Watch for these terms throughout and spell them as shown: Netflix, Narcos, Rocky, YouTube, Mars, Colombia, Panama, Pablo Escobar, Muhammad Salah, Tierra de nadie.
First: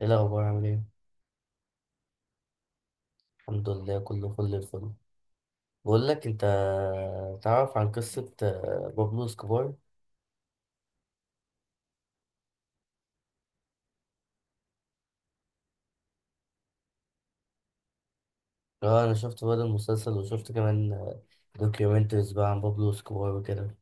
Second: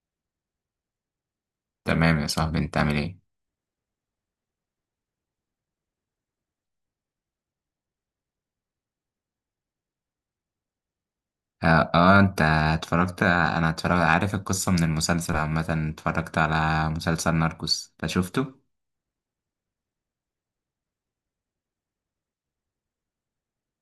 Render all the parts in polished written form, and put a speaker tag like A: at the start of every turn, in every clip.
A: ايه الاخبار؟ عامل ايه؟
B: تمام يا صاحبي، انت عامل ايه؟
A: الحمد لله، كله فل الفل. بقول لك انت، تعرف عن قصه بابلو اسكوبار؟
B: اه, آه، انت اتفرجت، انا اتفرج، عارف القصة من المسلسل عامة. اتفرجت على مسلسل ناركوس ده، شفته؟
A: اه، انا شفت بقى المسلسل وشفت كمان دوكيومنتريز بقى عن بابلو اسكوبار وكده.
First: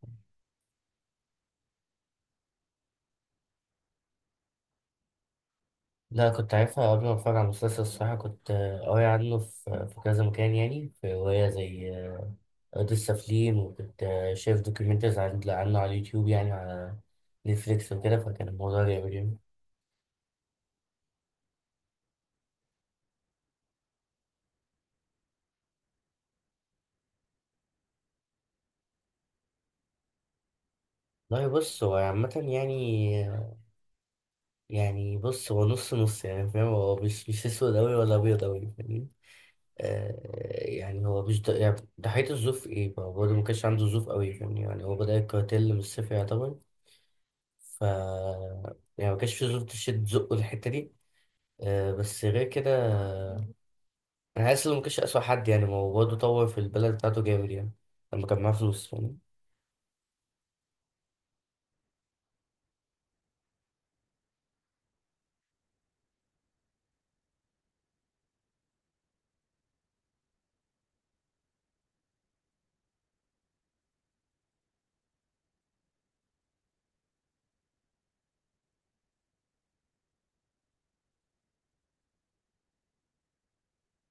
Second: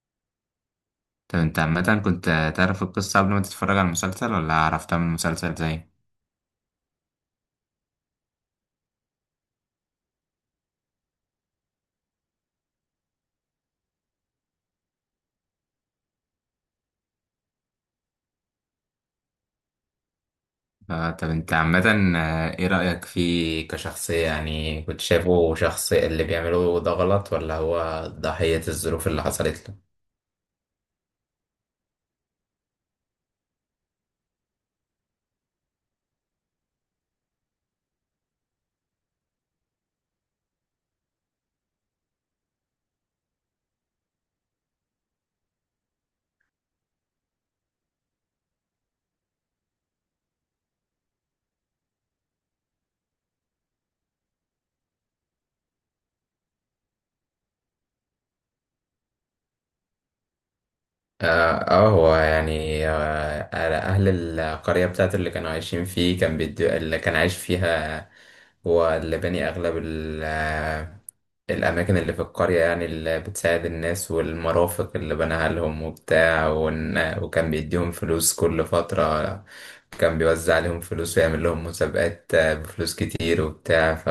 B: طب انت عامة كنت تعرف القصة قبل ما تتفرج على المسلسل ولا عرفتها من المسلسل زي؟
A: لا، كنت عارفها قبل ما اتفرج على المسلسل. الصراحه كنت قاري عنه في في كذا مكان، يعني في روايه زي ارض السافلين، وكنت شايف دوكيومنتريز عنه على اليوتيوب، يعني على نتفليكس وكده، فكان الموضوع جامد يعني.
B: اه. طب انت عامة، اه، ايه رأيك فيه كشخصية؟ يعني كنت شايفه شخص اللي بيعمله ده غلط ولا هو ضحية الظروف اللي حصلت له؟
A: لا بص، هو عامة يعني، يعني بص هو نص نص، يعني فاهم، هو مش اسود أوي ولا أبيض أوي، فاهمني. آه. يعني هو مش ده يعني. ضحية الظروف إيه؟ ما هو برضه ما كانش عنده ظروف أوي، فاهمني؟ يعني هو بدأ الكارتيل من الصفر يعتبر. ف يعني ما كانش في ظروف تشد زقه الحتة دي. آه، بس غير كده، أنا حاسس إنه ما كانش أسوأ حد، يعني ما هو برضه طور في البلد بتاعته جامد يعني، لما كان معاه فلوس، فاهمني.
B: اه. هو يعني على اهل القريه بتاعته اللي كانوا عايشين فيه، كان بيدو اللي كان عايش فيها. هو اللي بني اغلب الاماكن اللي في القريه يعني، اللي بتساعد الناس، والمرافق اللي بناها لهم وبتاع، وكان بيديهم فلوس كل فتره، كان بيوزع عليهم فلوس ويعمل لهم مسابقات بفلوس كتير وبتاع. ف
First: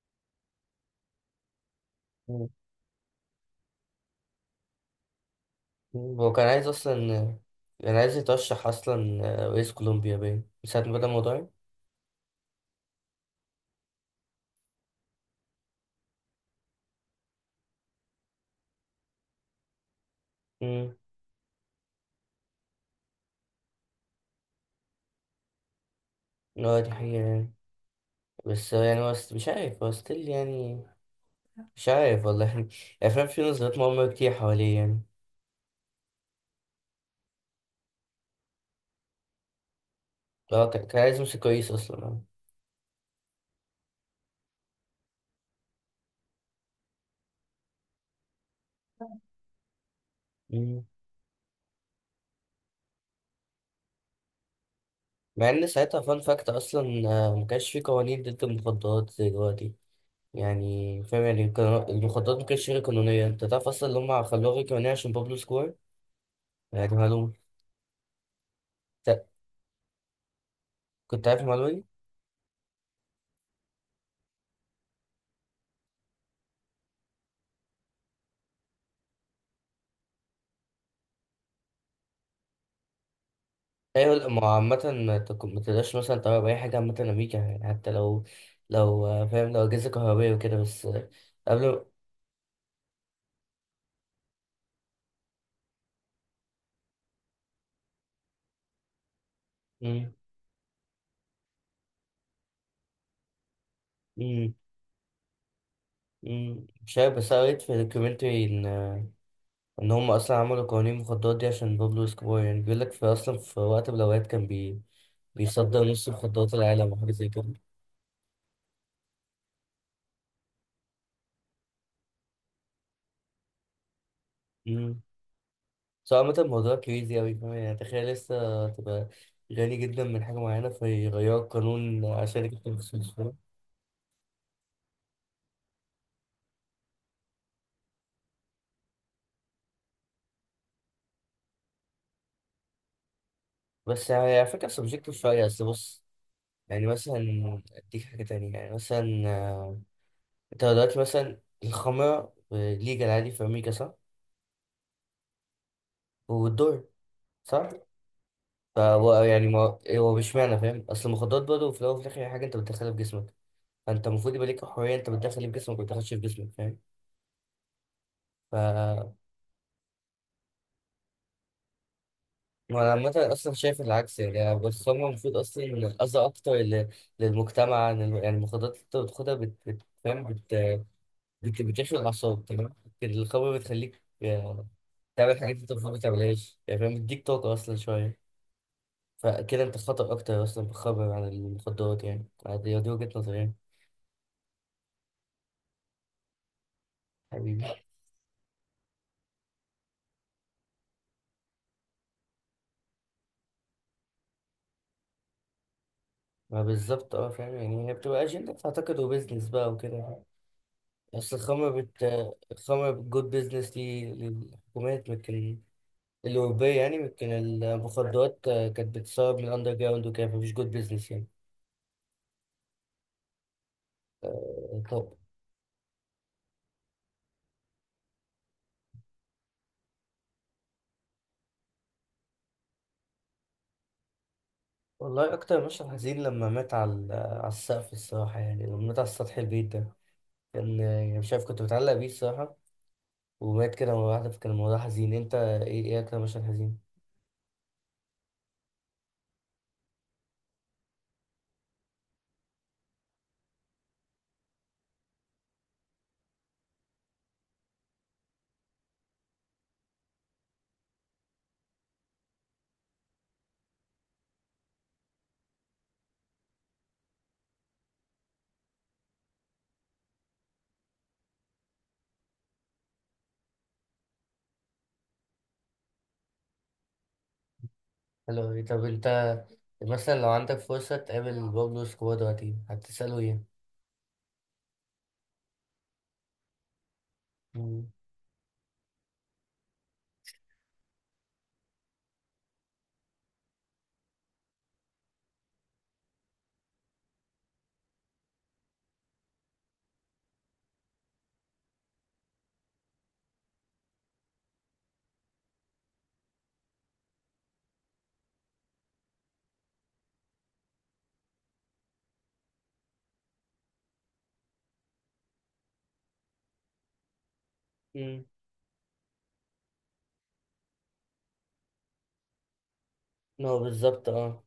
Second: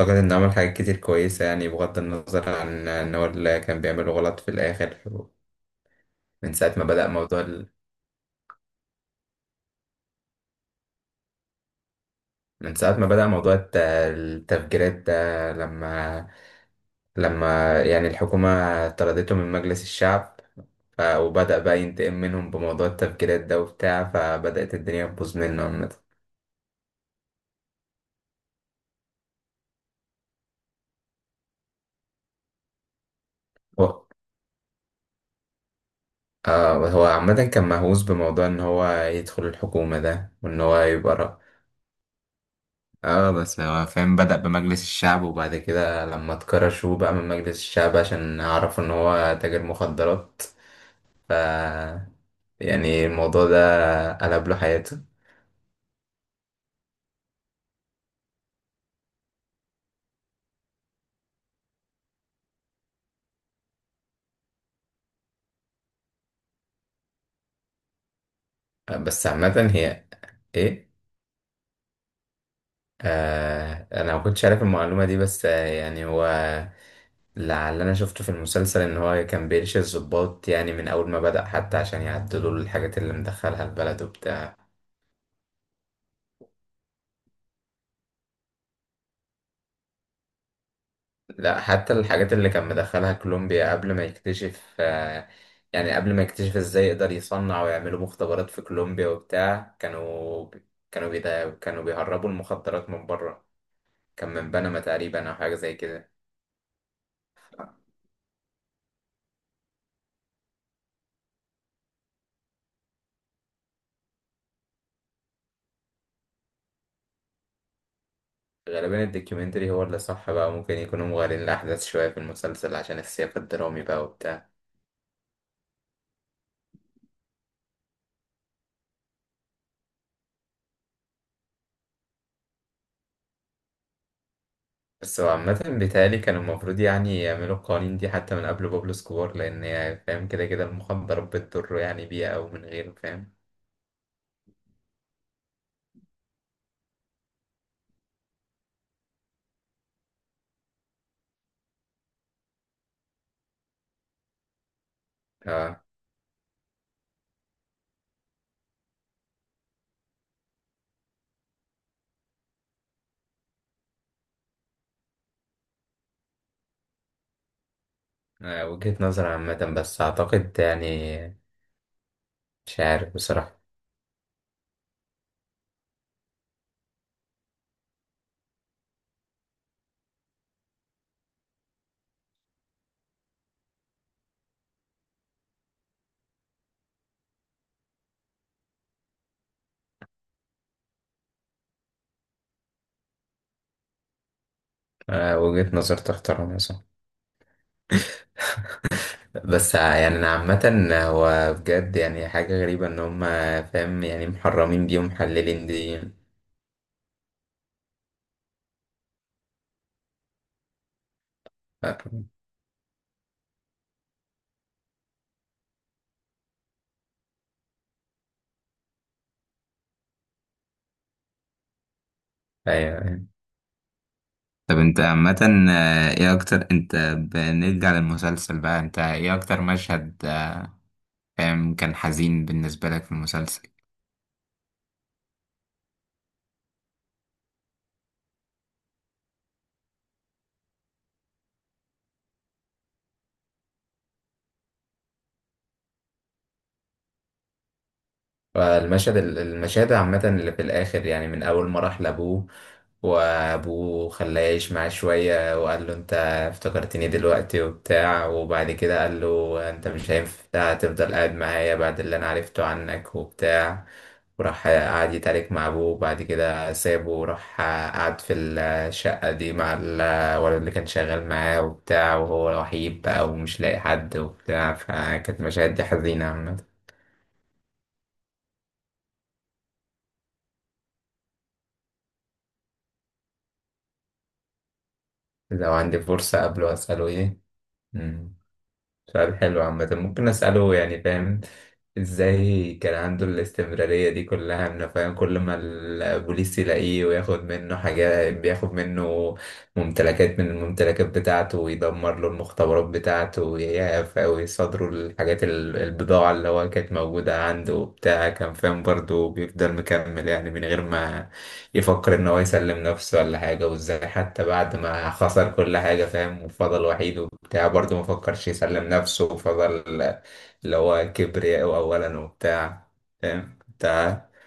B: أعتقد إنه عمل حاجات كتير كويسة يعني، بغض
A: مم.
B: النظر عن إن هو اللي كان بيعمله غلط في الآخر.
A: هو كان
B: من
A: عايز
B: ساعة ما
A: أصلا،
B: بدأ موضوع ال...
A: كان عايز يترشح أصلا رئيس كولومبيا، باين من ساعة ما بدأ الموضوع.
B: من ساعة ما بدأ موضوع التفجيرات ده، لما يعني الحكومة طردته من مجلس الشعب، ف... وبدأ بقى ينتقم منهم بموضوع التفجيرات ده وبتاع، فبدأت الدنيا تبوظ منه عامة.
A: اه، دي حقيقة يعني، بس يعني هو مش عارف، هو ستيل يعني، مش عارف والله يعني. الأفلام فيه نظريات
B: هو
A: مؤامرة كتير حواليه يعني.
B: آه، هو عامة كان مهووس بموضوع إن هو يدخل الحكومة ده، وإن
A: اه،
B: هو
A: كان
B: يبقى
A: عايز يمسك
B: رأ...
A: كويس أصلا، اه.
B: اه بس هو فاهم، بدأ بمجلس الشعب وبعد كده لما اتكرشوا بقى من مجلس الشعب عشان عرفوا إن هو تاجر مخدرات.
A: مم.
B: ف يعني الموضوع ده قلب له حياته.
A: مع إن ساعتها فان فاكت أصلا، ما كانش فيه قوانين ضد المخدرات زي دلوقتي، يعني فاهم؟ يعني كان المخدرات ما كانتش غير قانونية. أنت تعرف أصلا إن هما خلوها غير قانونية عشان بابلو سكور؟ يعني معلومة. ت-
B: بس عامة هي ايه،
A: كنت عارف المعلومة دي؟
B: آه انا ما كنتش عارف المعلومة دي، بس آه يعني هو لعل انا شفته في المسلسل ان هو كان بيرشي الضباط يعني من اول ما بدأ حتى، عشان يعدلوا له الحاجات اللي مدخلها البلد
A: ايوه، ما هو
B: وبتاع.
A: عامة ما تقدرش مثلا تغير أي حاجة عامة، أمريكا يعني، حتى لو، لو فاهم، لو أجهزة كهربائية وكده، بس
B: لا،
A: قبل.
B: حتى الحاجات اللي كان مدخلها كولومبيا قبل ما يكتشف آه، يعني قبل ما يكتشف ازاي يقدر يصنع ويعملوا مختبرات في كولومبيا وبتاع،
A: مم.
B: كانوا بيهربوا المخدرات من بره. كان من
A: مم.
B: بنما تقريبا أو حاجة زي كده.
A: مم، مش عارف، بس أنا قريت في دوكيومنتري إن إن هم أصلا عملوا قوانين المخدرات دي عشان بابلو اسكوبار. يعني بيقول لك في أصلا، في وقت من الأوقات، كان بيصدر نص مخدرات العالم وحاجة زي كده.
B: غالبا الدوكيومنتري هو اللي صح بقى، ممكن يكونوا مغالين الأحداث شوية في المسلسل عشان السياق الدرامي بقى وبتاع.
A: مم. بس هو عامة الموضوع كريزي أوي، فاهم يعني؟ تخيل لسه تبقى غني جدا من حاجة معينة فيغيروا القانون عشان يكتب فلوس.
B: بس هو عامة بيتهيألي كانوا المفروض يعني يعملوا القوانين دي حتى من قبل بابلو سكوار، لأن هي فاهم كده كده المخدرات بتضره يعني بيها أو من غيره، فاهم؟
A: بس يعني، على فكرة، سبجكتيف شوية، بس بص، يعني مثلا أديك حاجة تانية، يعني مثلا، أنت دلوقتي مثلا الخمرة ليجال عادي في أمريكا، صح؟
B: اه.
A: والدور، صح؟ فهو يعني، ما هو مش معنى، فاهم؟ أصل المخدرات برضه في الأول وفي الآخر هي حاجة أنت بتدخلها في جسمك، فأنت المفروض يبقى ليك حرية أنت بتدخل إيه في جسمك وما بتدخلش في جسمك، فاهم؟
B: وجهة
A: ف
B: نظر عامة، بس أعتقد يعني مش
A: وأنا
B: عارف
A: عامة أصلا
B: بصراحة.
A: شايف العكس، يعني الخمرة المفروض أصلا أذى أكتر للمجتمع يعني، المخدرات اللي أنت بتاخدها فاهم؟ بتخلق اعصاب، تمام؟ القهوه بتخليك تعمل حاجات انت المفروض ما تعملهاش، يعني فاهم، بتديك طاقه اصلا شويه، فكده انت خطر اكتر اصلا بتخبر عن المخدرات، يعني دي وجهه نظري يعني.
B: وجهة نظر تحترم مثلا.
A: حبيبي.
B: بس يعني انا عامة هو بجد يعني حاجة غريبة ان هم فاهم يعني محرمين دي ومحللين دي.
A: ما بالظبط، اه، فاهم يعني، هي بتبقى اجنده اعتقد وبزنس بقى وكده. اصل الخمر
B: ف-
A: الخمر جود بزنس دي للحكومات، لكن الأوروبية يعني، لكن المخدرات كانت بتسرب من الأندر جراوند وكده، فمفيش جود بزنس يعني.
B: ايوه، أيوة. طب انت
A: طب.
B: عامة، ايه اكتر، انت بنرجع للمسلسل بقى، انت ايه اكتر مشهد فاهم، كان حزين بالنسبة لك في المسلسل؟
A: والله أكتر مشهد حزين لما مات على السقف، الصراحة يعني، لما مات على سطح البيت ده كان، يعني مش عارف، كنت متعلق بيه الصراحة، ومات كده مرة واحدة، فكان الموضوع حزين. أنت إيه أكتر مشهد حزين؟
B: المشاهد عامة اللي في الآخر يعني، من أول ما راح لأبوه وأبوه خلاه يعيش معاه شوية وقال له أنت افتكرتني دلوقتي وبتاع، وبعد كده قال له أنت مش هينفع تفضل قاعد معايا بعد اللي أنا عرفته عنك وبتاع، وراح قعد يتعارك مع أبوه، وبعد كده سابه وراح قعد في الشقة دي مع الولد اللي كان شغال معاه وبتاع، وهو وحيد بقى ومش لاقي حد وبتاع. فكانت مشاهد دي حزينة عامة.
A: حلو أوي. طب أنت مثلا لو عندك فرصة تقابل بابلو اسكوبار دلوقتي، هتسأله إيه؟
B: لو عندي فرصة قبله أسأله إيه؟
A: مم.
B: مم. سؤال حلو عامة، ممكن أسأله يعني فاهم، إزاي كان عنده الاستمرارية دي كلها؟ إنه فاهم كل ما البوليس يلاقيه وياخد منه حاجات، بياخد منه ممتلكات من الممتلكات بتاعته، ويدمر له المختبرات بتاعته ويصادروا الحاجات البضاعة اللي هو كانت موجودة عنده وبتاع، كان فاهم برضه بيفضل مكمل يعني من غير ما يفكر ان هو يسلم نفسه ولا حاجة. وازاي حتى بعد ما خسر كل حاجة فاهم وفضل وحيد وبتاع برضه ما
A: مم.
B: فكرش يسلم نفسه وفضل، اللي هو كبرياء اولا وبتاع.
A: هو
B: فاهم
A: بالظبط،
B: انت،
A: أه.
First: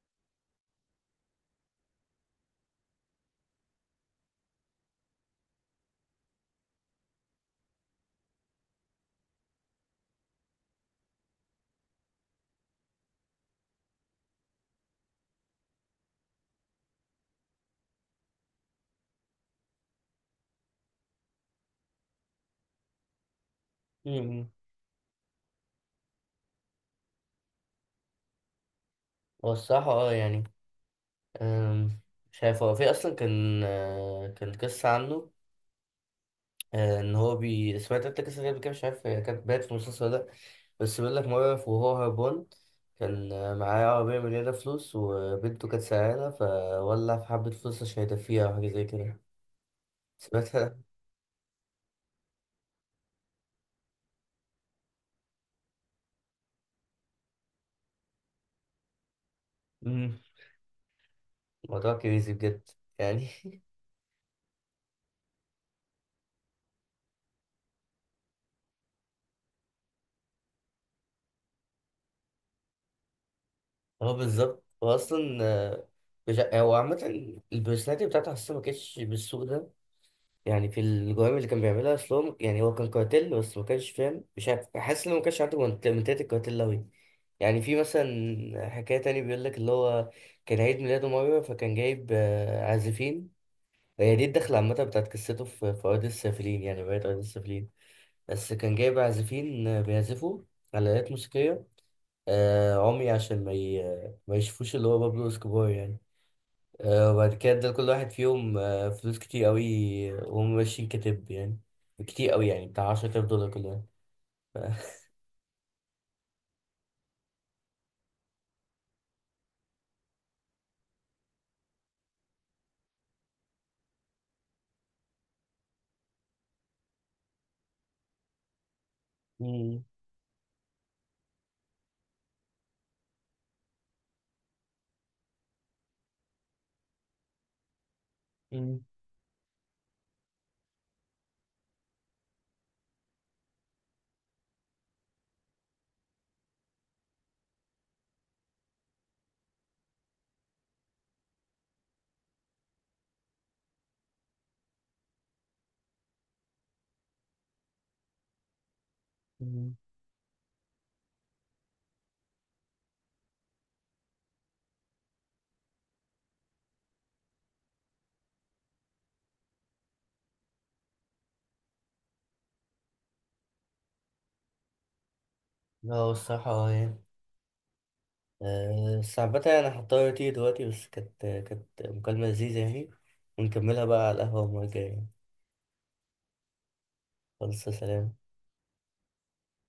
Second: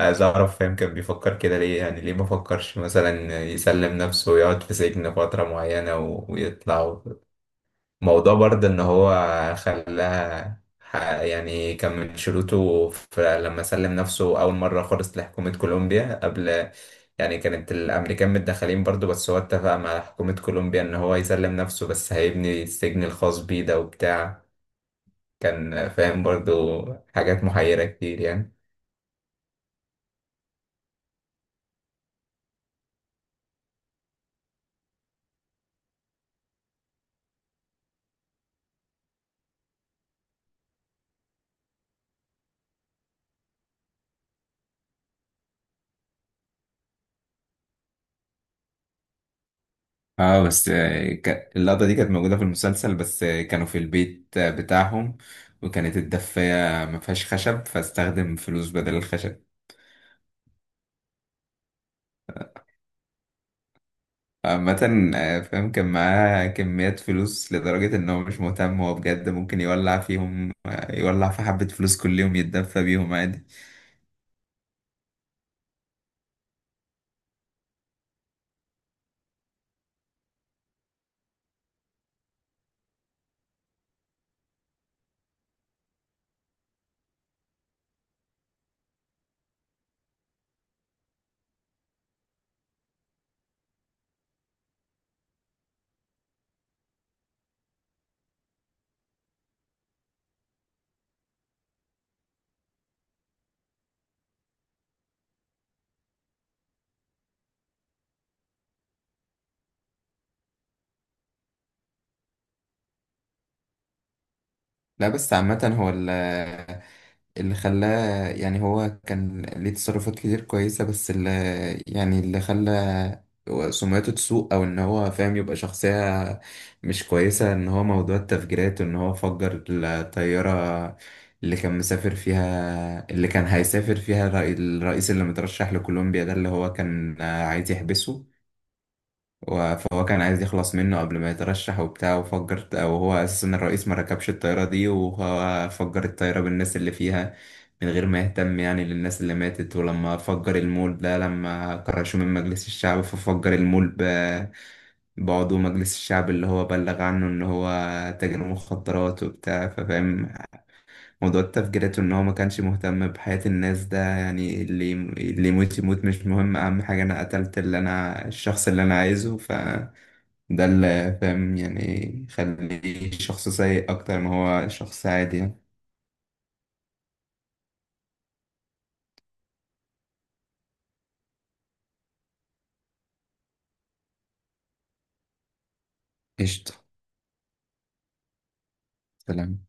B: عايز اعرف فاهم كان بيفكر كده ليه؟ يعني ليه ما فكرش مثلا يسلم نفسه ويقعد في سجن فترة معينة ويطلع؟ موضوع برضه ان هو يعني كان من شروطه لما سلم نفسه اول مره خالص لحكومه كولومبيا قبل، يعني كانت الامريكان متدخلين برضه، بس هو اتفق مع حكومه كولومبيا ان هو يسلم نفسه بس هيبني السجن الخاص بيه ده وبتاع.
A: مم.
B: كان فاهم برضه حاجات محيره كتير يعني.
A: هو الصراحة أه يعني، أم، مش عارف. هو في أصلا كان كان قصة عنه، ان هو سمعت انت قصه غريبه كده؟ مش عارف هي كانت بات في المسلسل ولا لا. بس بيقول لك، موقف وهو هربان، كان معاه عربيه مليانه فلوس، وبنته كانت سعيانه، فولع في حبه فلوس عشان يدفيها او حاجه زي كده.
B: اه بس
A: سمعتها؟
B: اللقطة دي كانت موجودة في المسلسل، بس كانوا في البيت بتاعهم، وكانت الدفاية ما فيهاش خشب، فاستخدم فلوس بدل الخشب.
A: امم موضوع كريزي بجد يعني.
B: عامة فاهم، كان معاه كميات فلوس لدرجة إن هو مش مهتم هو بجد ممكن يولع فيهم، يولع في حبة فلوس كل يوم يتدفى بيهم عادي.
A: هو بالظبط، هو اصلا مش ع- هو عامه البرسوناليتي بتاعته حاسه ما كانتش بالسوء ده، يعني في الجرائم اللي كان بيعملها اصلهم، يعني هو كان كارتيل بس ما كانش، فاهم؟ مش عارف، حاسس انه ما كانش عنده منتاليتي الكارتيل أوي. يعني في مثلا حكاية تاني بيقول لك، اللي هو كان عيد ميلاده مرة فكان جايب عازفين. هي دي الدخلة عامة بتاعت قصته في أرض السافلين، يعني رواية أرض السافلين. بس كان جايب عازفين بيعزفوا على آلات موسيقية، عمي عشان ما يشوفوش اللي هو بابلو اسكوبار يعني. وبعد كده ادى لكل واحد فيهم فلوس كتير قوي وهم ماشيين، كتب يعني، كتير قوي، يعني بتاع $10,000 كل واحد. ف-
B: لا بس عامة هو اللي خلاه يعني، هو كان ليه تصرفات كتير كويسة، بس اللي يعني اللي خلى سمعته تسوء أو إن هو فاهم يبقى شخصية مش كويسة، إن هو موضوع التفجيرات وإن هو فجر
A: مم،
B: الطيارة اللي كان مسافر فيها، اللي كان هيسافر فيها الرئيس اللي مترشح لكولومبيا ده، اللي هو كان عايز يحبسه.
A: مم،
B: فهو كان عايز يخلص منه قبل ما يترشح وبتاع، وفجر، وهو اساسا الرئيس ما ركبش الطيارة دي، وهو فجر الطيارة بالناس اللي فيها من غير ما يهتم يعني للناس اللي ماتت. ولما فجر المول ده، لما كرشوه من مجلس الشعب، ففجر المول بعضو مجلس الشعب اللي هو بلغ عنه ان هو تاجر مخدرات وبتاع،
A: مم.
B: ففاهم موضوع تفجيرته ان هو ما كانش مهتم بحياة الناس ده يعني، اللي يموت يموت مش مهم، اهم حاجة انا قتلت اللي انا الشخص اللي انا عايزه. ف ده اللي فاهم يعني يخليه شخص سيء أكتر ما هو شخص عادي يعني.
A: لا هو الصراحة اه يعني، بس عامة أنا هضطر أطير دلوقتي، بس كانت مكالمة لذيذة يعني، ونكملها بقى على القهوة المرة الجاية يعني.
B: قشطة.
A: خلاص، سلام.
B: سلام.